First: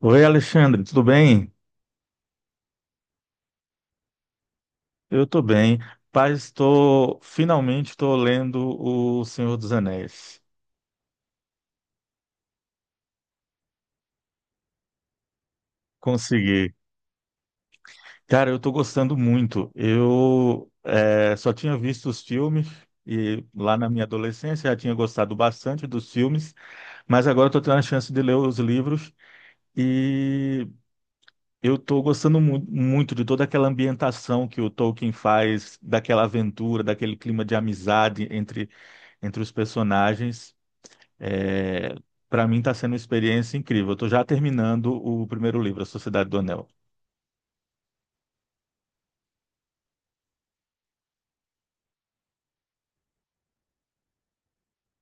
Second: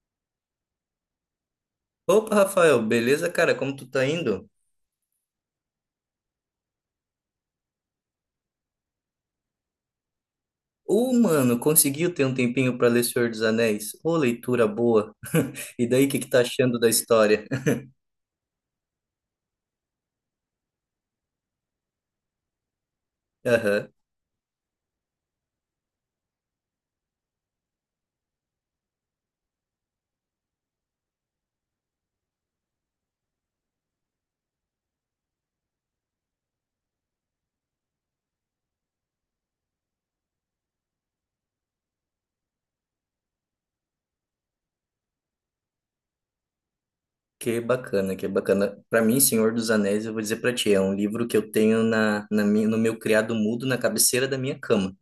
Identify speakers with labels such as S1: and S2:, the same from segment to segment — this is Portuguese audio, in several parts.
S1: Oi, Alexandre, tudo bem?
S2: Opa, Rafael, beleza, cara? Como tu tá indo?
S1: Eu estou bem. Paz, estou finalmente estou lendo O Senhor dos Anéis.
S2: Ô, mano, conseguiu ter um tempinho pra ler Senhor dos Anéis? Ô, leitura boa. E daí, o que que tá
S1: Consegui.
S2: achando da história?
S1: Cara, eu estou gostando muito. Eu só tinha visto os filmes e lá na
S2: Aham.
S1: minha adolescência já tinha gostado bastante dos filmes, mas agora estou tendo a chance de ler os livros e eu estou gostando muito de toda aquela ambientação que o Tolkien faz, daquela aventura, daquele clima de amizade entre os personagens. É, Para mim está sendo uma experiência incrível. Eu estou já terminando o primeiro livro, A Sociedade do Anel.
S2: Que bacana, que bacana. Pra mim, Senhor dos Anéis, eu vou dizer pra ti, é um livro que eu tenho no meu criado mudo na cabeceira da minha cama,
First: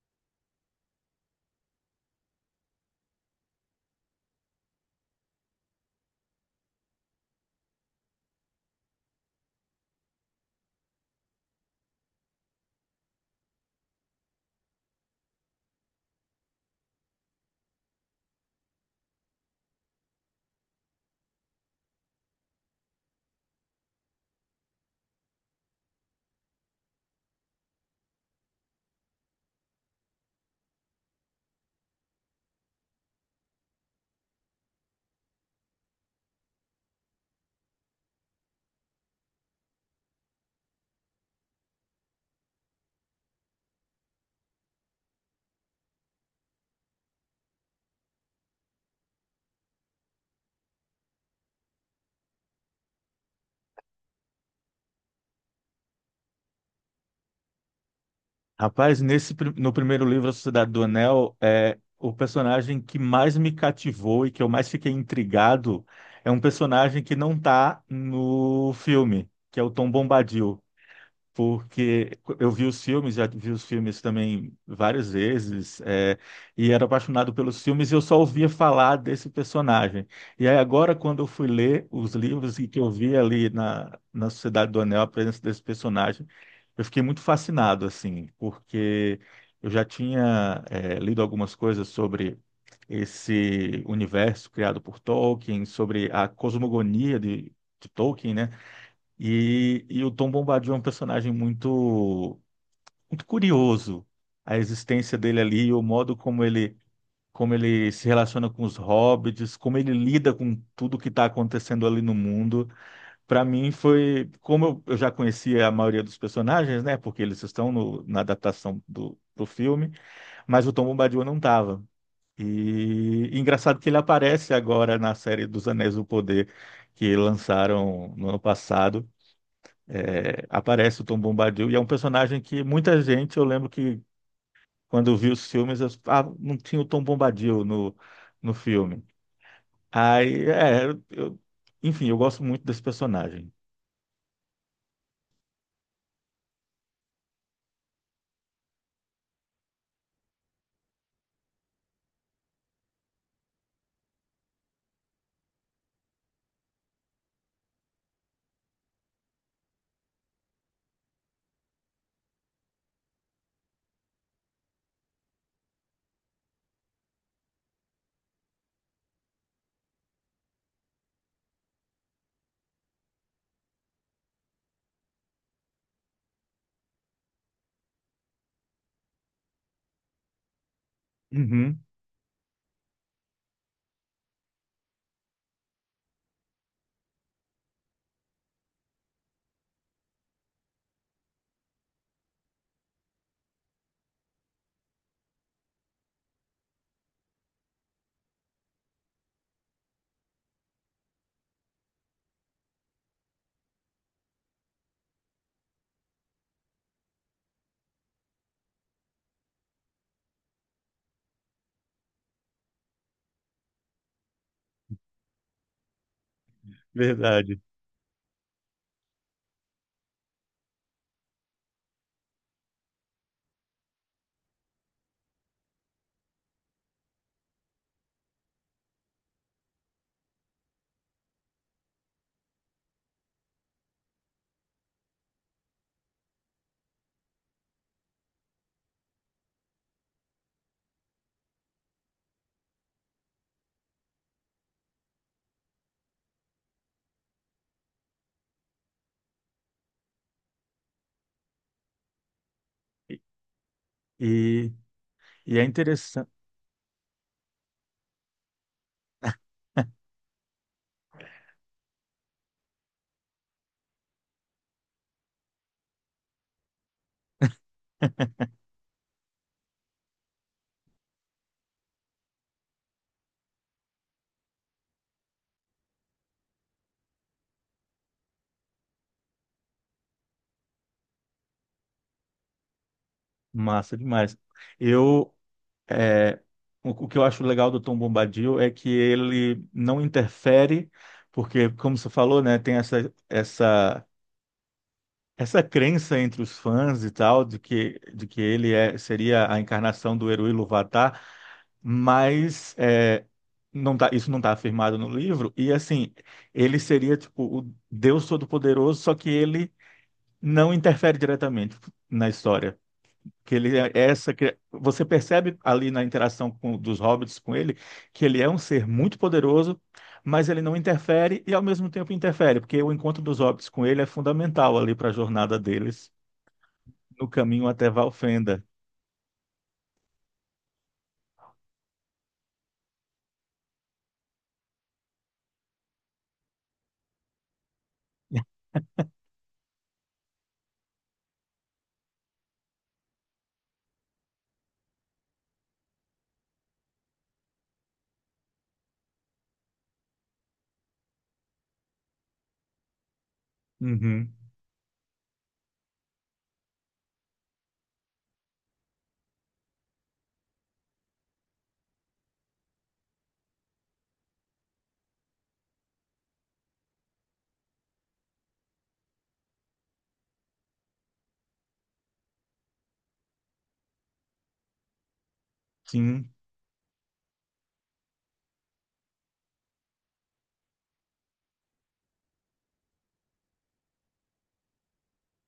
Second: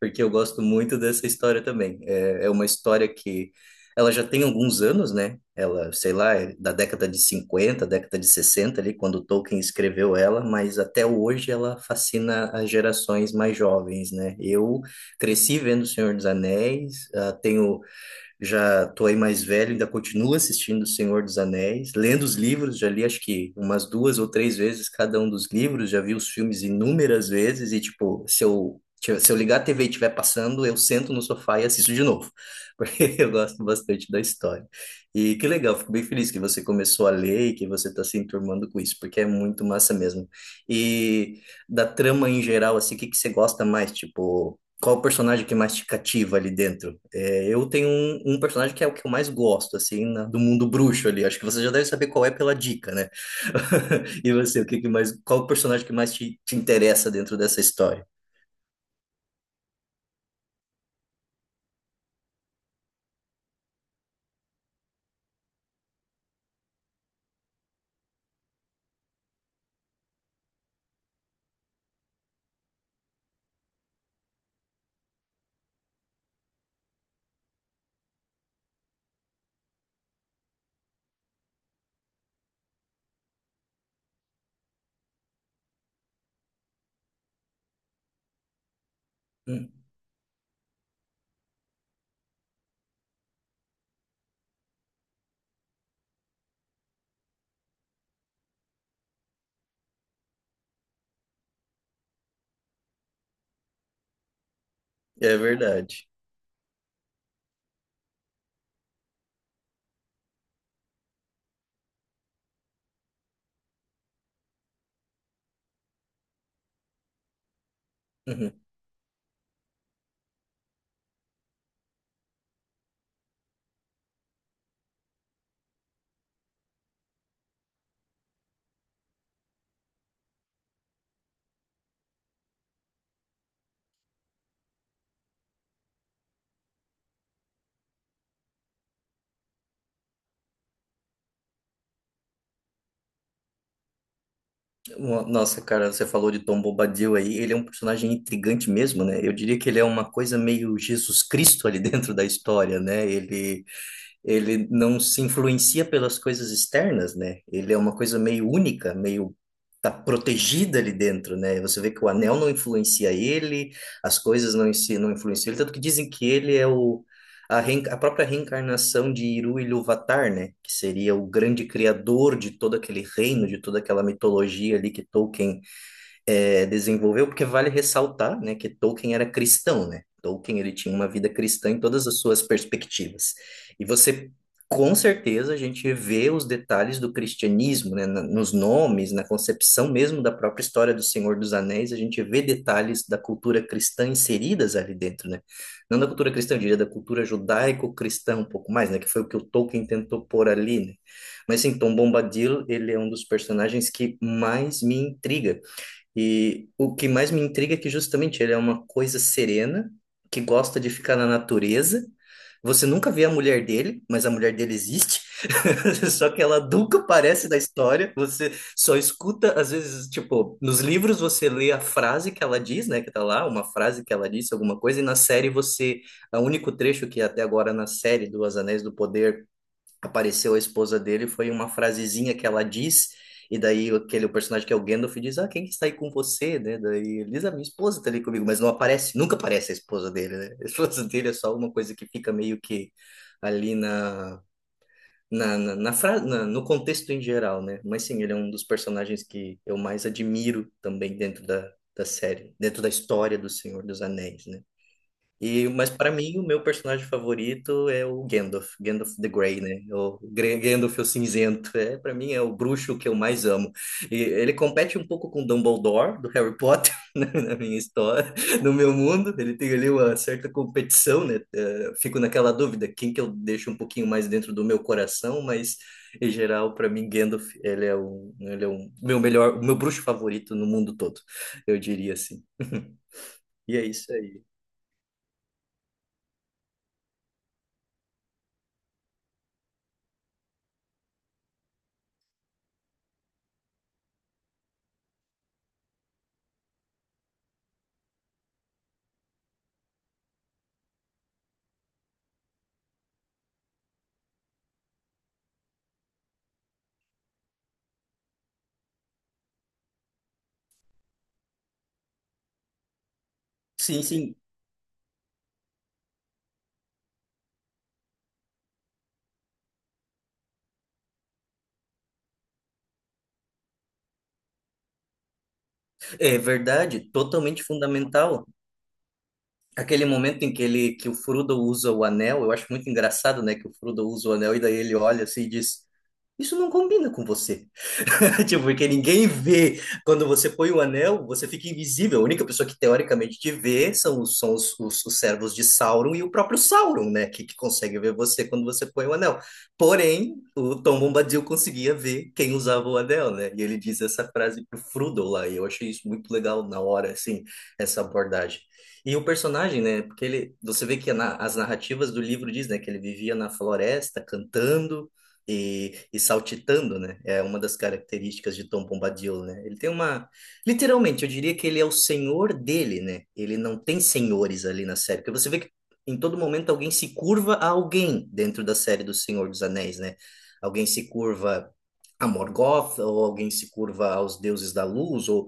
S2: porque eu gosto muito dessa história também. É, é uma história que ela já tem alguns anos, né? Ela, sei lá, é da década de cinquenta, década de 60 ali, quando Tolkien escreveu ela, mas até hoje ela fascina as gerações mais jovens, né? Eu cresci vendo O Senhor dos Anéis, ah, tenho, já tô aí mais velho, ainda continuo assistindo O Senhor dos Anéis, lendo os livros, já li acho que umas duas ou três vezes cada um dos livros, já vi os filmes inúmeras vezes e, tipo, se eu ligar a TV e estiver passando, eu sento no sofá e assisto de novo, porque eu gosto bastante da história. E que legal, fico bem feliz que você começou a ler e que você está se enturmando com isso, porque é muito massa mesmo. E da trama em geral, assim, o que que você gosta mais? Tipo, qual o personagem que mais te cativa ali dentro? É, eu tenho um personagem que é o que eu mais gosto, assim, do mundo bruxo ali. Acho que você já deve saber qual é pela dica, né? E você, o que que mais, qual o personagem que mais te interessa dentro dessa história?
S1: Rapaz, no primeiro livro, A Sociedade do Anel, é o personagem que mais me cativou e que eu mais fiquei intrigado é um personagem que não está no filme, que é o Tom Bombadil. Porque eu vi os filmes, já vi os filmes também várias vezes, e era apaixonado pelos filmes e eu só ouvia falar desse personagem. E aí agora, quando eu fui ler os livros e que eu vi ali na Sociedade do Anel a presença desse personagem, eu fiquei muito fascinado, assim, porque eu
S2: Hum,
S1: já tinha, lido algumas coisas sobre esse universo criado por Tolkien, sobre a cosmogonia de Tolkien, né? E o Tom Bombadil é um personagem muito curioso. A existência
S2: é
S1: dele ali, o
S2: verdade.
S1: modo como ele se relaciona com os hobbits, como ele lida com tudo que está acontecendo ali no mundo. Para mim foi, como eu já conhecia a maioria dos personagens, né? Porque eles estão na
S2: Uhum.
S1: adaptação do filme, mas o Tom Bombadil não estava. E engraçado que ele aparece agora na série dos Anéis do Poder que lançaram no ano passado, aparece o Tom Bombadil e é um personagem que muita gente, eu lembro que quando vi os filmes, eu, ah, não tinha o Tom Bombadil no filme. Aí, é, eu, enfim, eu gosto muito desse personagem.
S2: Nossa, cara, você falou de Tom Bombadil aí. Ele é um personagem intrigante mesmo, né? Eu diria que ele é uma coisa meio Jesus Cristo ali dentro da história, né? Ele não se influencia pelas coisas externas, né? Ele é uma coisa meio única, meio tá protegida ali dentro, né? Você vê que o anel não influencia ele, as coisas não, não influenciam ele, tanto que dizem que ele é a própria reencarnação de Iru Ilúvatar, né? Que seria o grande criador de todo aquele reino, de toda aquela mitologia ali que Tolkien, desenvolveu, porque vale ressaltar, né, que Tolkien era cristão, né? Tolkien, ele tinha uma vida cristã em
S1: Uhum,
S2: todas as suas perspectivas. E você, com certeza a gente vê os detalhes do cristianismo, né, nos nomes, na concepção mesmo da própria história do Senhor dos Anéis, a gente vê detalhes da cultura cristã inseridas ali dentro, né? Não da cultura cristã, eu diria da cultura judaico-cristã um pouco mais, né, que foi o que o Tolkien tentou pôr ali, né? Mas sim, Tom Bombadil, ele é um dos personagens que mais me intriga, e o que mais me intriga é que justamente ele é uma coisa serena, que gosta de ficar na natureza. Você nunca vê a mulher dele, mas a mulher dele existe. Só que ela nunca aparece na
S1: verdade.
S2: história. Você só escuta, às vezes, tipo, nos livros você lê a frase que ela diz, né? Que tá lá, uma frase que ela disse, alguma coisa, e na série você... é o único trecho que até agora na série do Os Anéis do Poder apareceu a esposa dele, foi uma frasezinha que ela diz, e daí aquele o personagem que é o Gandalf diz, ah, quem que está aí com você, né? Daí ele diz, a minha esposa está ali comigo, mas não aparece, nunca aparece a esposa dele, né? A esposa dele é só uma coisa que fica meio que ali na... no contexto em geral, né? Mas sim, ele é um dos personagens que eu mais admiro também dentro da, da série, dentro da
S1: E,
S2: história do Senhor dos Anéis, né?
S1: e e é
S2: E, mas para
S1: interessante.
S2: mim, o meu personagem favorito é o Gandalf, Gandalf the Grey, né? Gandalf o cinzento, é, para mim é o bruxo que eu mais amo. E ele compete um pouco com Dumbledore do Harry Potter, né, na minha história, no meu mundo, ele tem ali uma certa competição, né? Fico naquela dúvida, quem que eu deixo um pouquinho mais dentro do meu coração, mas em geral, para mim, Gandalf, ele é o meu melhor, o meu bruxo favorito no mundo todo, eu diria assim. E é
S1: Massa
S2: isso
S1: demais.
S2: aí.
S1: Eu, é, o que eu acho legal do Tom Bombadil é que ele não interfere, porque, como você falou, né, tem essa essa crença entre os fãs e tal, de de que ele é, seria a encarnação do Eru Iluvatar, mas não tá, isso não está afirmado no livro, e assim, ele seria tipo o Deus Todo-Poderoso, só que ele não interfere diretamente na história. Que ele é
S2: Sim,
S1: essa,
S2: sim.
S1: você percebe ali na interação com, dos hobbits com ele que ele é um ser muito poderoso, mas ele não interfere e ao mesmo tempo interfere, porque o encontro dos hobbits com ele é fundamental ali para a jornada deles
S2: É verdade,
S1: no
S2: totalmente
S1: caminho até
S2: fundamental.
S1: Valfenda.
S2: Aquele momento em que ele que o Frodo usa o anel, eu acho muito engraçado, né, que o Frodo usa o anel e daí ele olha assim e diz, isso não combina com você. Tipo, porque ninguém vê. Quando você põe o anel, você fica invisível. A única pessoa que teoricamente te vê são os servos de Sauron e o próprio Sauron, né? Que consegue ver você quando você põe o anel. Porém, o Tom Bombadil conseguia ver quem usava o anel, né? E ele diz essa
S1: Uhum,
S2: frase pro Frodo lá. E eu achei isso muito legal na hora, assim, essa abordagem. E o personagem, né? Porque ele, você vê que as narrativas do livro diz, né? Que ele vivia na floresta, cantando e saltitando, né? É uma das características de Tom Bombadil, né? Ele tem uma... Literalmente, eu diria que ele é o senhor dele, né? Ele não tem senhores ali na série, porque você vê que em
S1: sim.
S2: todo momento alguém se curva a alguém dentro da série do Senhor dos Anéis, né? Alguém se curva a Morgoth, ou alguém se curva aos deuses da luz, ou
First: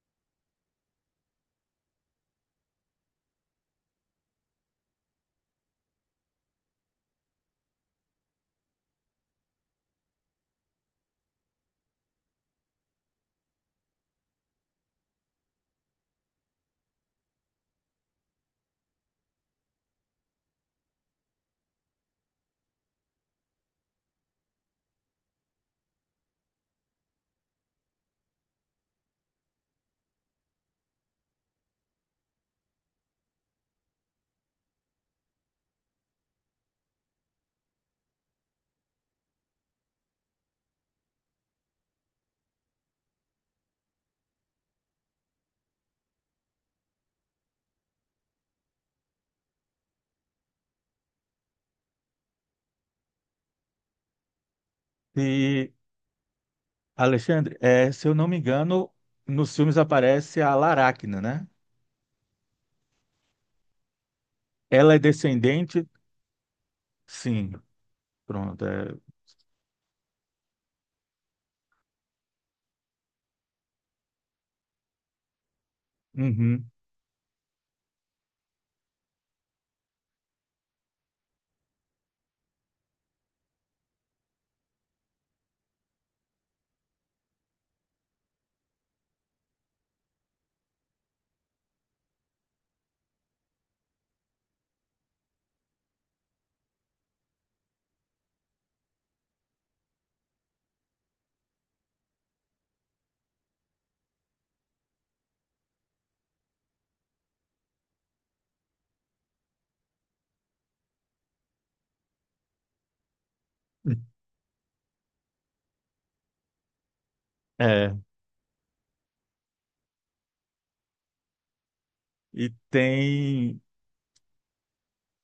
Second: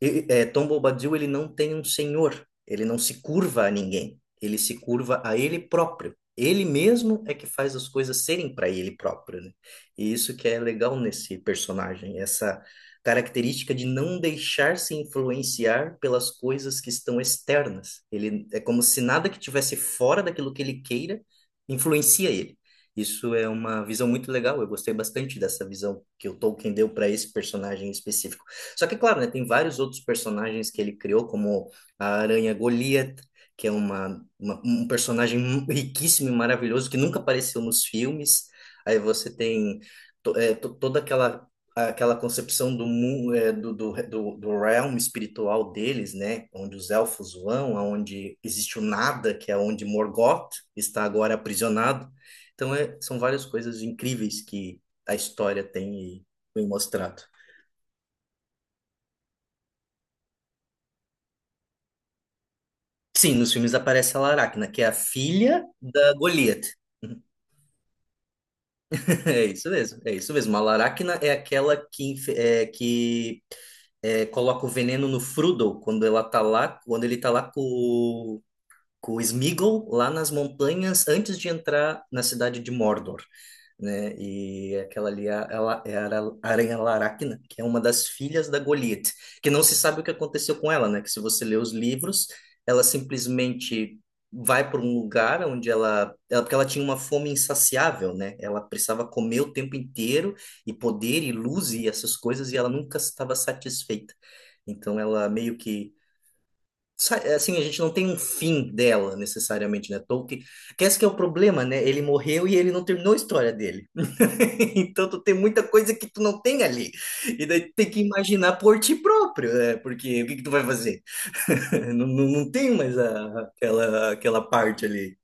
S2: Tom Bobadil, ele não tem um senhor, ele não se curva a ninguém, ele se curva a ele próprio. Ele mesmo é que faz as coisas serem para ele próprio, né? E isso que é legal nesse personagem, essa característica de não deixar se influenciar pelas coisas que estão externas. Ele é como se nada que tivesse fora daquilo que ele queira influencia ele. Isso é uma visão muito legal, eu gostei bastante dessa visão que o Tolkien deu para esse personagem específico. Só que, claro, né, tem vários outros personagens que ele criou, como a Aranha Goliath, que é um personagem riquíssimo e maravilhoso que nunca apareceu nos filmes. Aí você tem toda aquela aquela concepção do, do realm espiritual deles, né? Onde os elfos vão, aonde existe o nada, que é onde Morgoth está agora aprisionado. Então, é, são várias coisas incríveis que a história
S1: E,
S2: tem e foi mostrado.
S1: Alexandre, se eu não me engano, nos filmes aparece a Laracna, né?
S2: Sim, nos filmes aparece a Laracna, que é a
S1: Ela é
S2: filha
S1: descendente?
S2: da Goliath.
S1: Sim. Pronto. É,
S2: É isso mesmo, é isso mesmo. A Laracna é aquela que, coloca o veneno no Frodo quando ela tá
S1: uhum.
S2: lá, quando ele tá lá com o Sméagol lá nas montanhas antes de entrar na cidade de Mordor, né? E aquela ali é a, Aranha Laracna, que é uma das filhas da Goliath, que não se sabe o que aconteceu com ela, né? Que se você ler os livros, ela simplesmente vai para um lugar onde ela, porque ela tinha uma fome insaciável, né? Ela precisava comer o tempo inteiro e poder e luz e essas coisas e ela nunca estava satisfeita. Então ela meio que assim, a gente não tem um fim dela necessariamente, né? Tolkien, que esse que é o problema, né? Ele morreu e ele não terminou a história dele. Então tu tem muita coisa que tu não tem ali. E daí tu tem
S1: É.
S2: que imaginar por ti próprio, né? Porque o que que tu vai fazer? Não, não,
S1: E
S2: não tem mais
S1: tem,
S2: aquela, aquela parte ali.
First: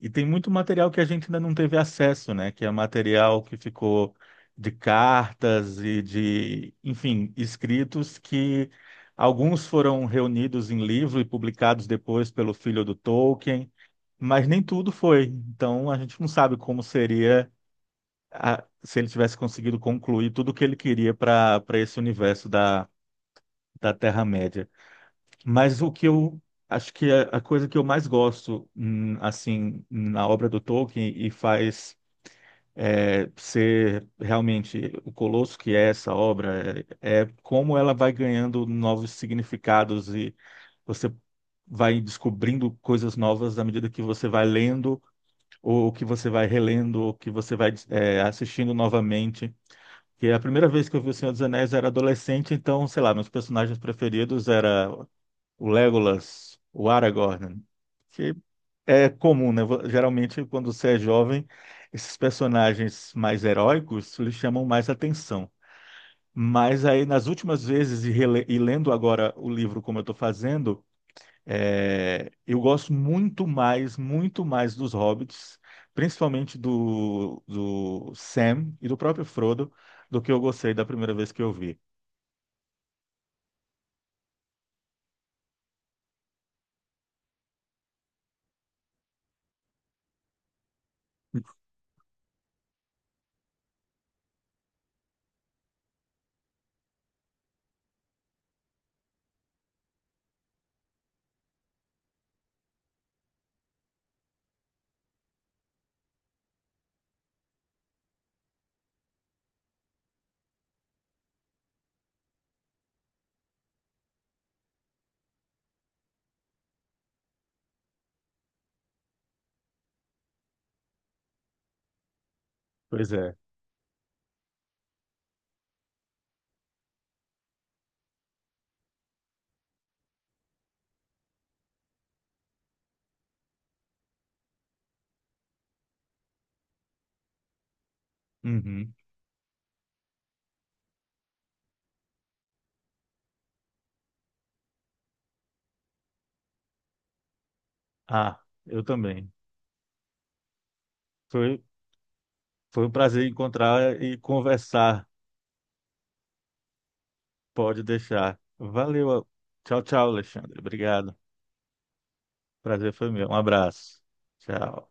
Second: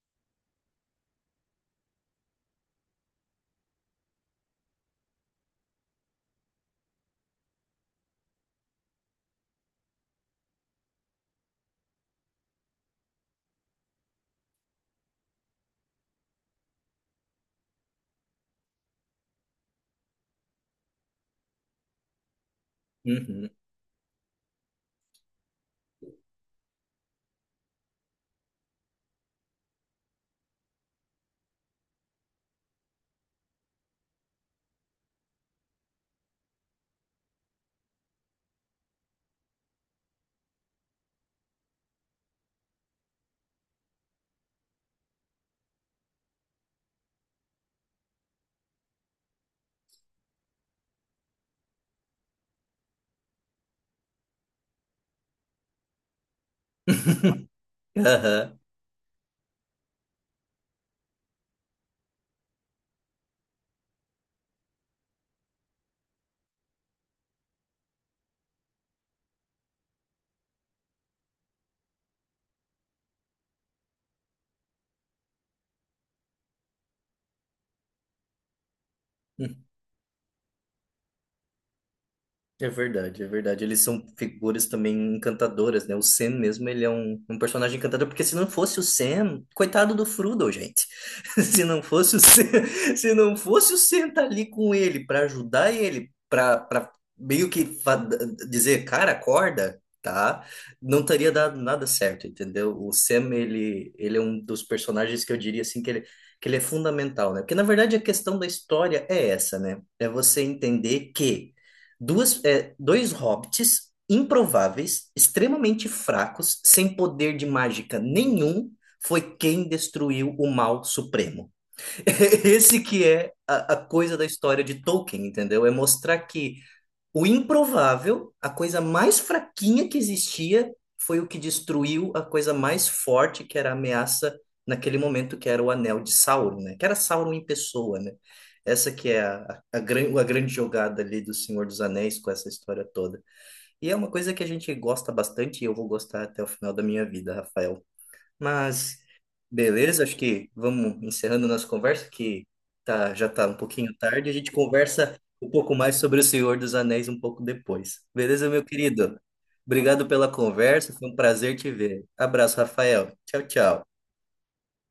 S1: e tem muito material que a gente ainda não teve acesso, né? Que é material que ficou de cartas enfim, escritos que alguns foram reunidos em livro e publicados depois pelo filho do Tolkien. Mas nem tudo foi. Então a gente não sabe como seria se ele tivesse conseguido concluir tudo o que ele queria para para esse universo
S2: Uhum.
S1: da Terra-média. Mas o que eu acho que é a coisa que eu mais gosto assim na obra do Tolkien e faz ser realmente o colosso que é essa obra é, é como ela vai ganhando novos significados e você vai descobrindo coisas novas à medida que você vai lendo ou que você vai relendo, ou que você vai assistindo novamente. Que a primeira vez que eu vi O Senhor dos Anéis eu era adolescente, então, sei lá, meus personagens preferidos era o Legolas, o Aragorn, que
S2: Aham.
S1: é comum, né? Geralmente, quando você é jovem, esses personagens mais heróicos lhe chamam mais atenção. Mas aí, nas últimas vezes, e lendo agora o livro como eu estou fazendo, eu gosto muito mais dos Hobbits, principalmente do Sam e do próprio Frodo, do que eu gostei da primeira vez que eu vi.
S2: É verdade, é verdade. Eles são figuras também encantadoras, né? O Sam mesmo, ele é um personagem encantador, porque se não fosse o Sam, coitado do Frodo, gente. Se não fosse o Sam, se não fosse o Sam estar ali com ele para ajudar ele, para meio que dizer, cara, acorda, tá? Não teria dado nada certo, entendeu? O Sam, ele é um dos personagens que eu diria assim que ele é fundamental, né? Porque na verdade a questão da história é essa, né? É você entender que dois hobbits improváveis, extremamente fracos, sem poder de mágica nenhum, foi quem destruiu o mal supremo. Esse que
S1: Pois
S2: é
S1: é.
S2: a coisa da história de Tolkien, entendeu? É mostrar que o improvável, a coisa mais fraquinha que existia, foi o que destruiu a coisa mais forte, que era a ameaça naquele momento, que era o anel de Sauron, né? Que era Sauron em pessoa, né? Essa
S1: Uhum.
S2: que é a grande jogada ali do Senhor dos Anéis com essa história toda. E é uma coisa que a gente gosta bastante e eu vou gostar até o final da minha vida, Rafael.
S1: Ah, eu
S2: Mas,
S1: também.
S2: beleza, acho que vamos encerrando
S1: Foi,
S2: nossa conversa, que
S1: foi um
S2: tá,
S1: prazer
S2: já tá um pouquinho
S1: encontrar e
S2: tarde. A gente
S1: conversar.
S2: conversa um pouco mais sobre O Senhor dos Anéis um pouco
S1: Pode
S2: depois.
S1: deixar.
S2: Beleza, meu querido?
S1: Valeu. Tchau,
S2: Obrigado
S1: tchau,
S2: pela
S1: Alexandre.
S2: conversa, foi um
S1: Obrigado.
S2: prazer te ver. Abraço,
S1: Prazer foi
S2: Rafael.
S1: meu. Um
S2: Tchau,
S1: abraço.
S2: tchau.
S1: Tchau.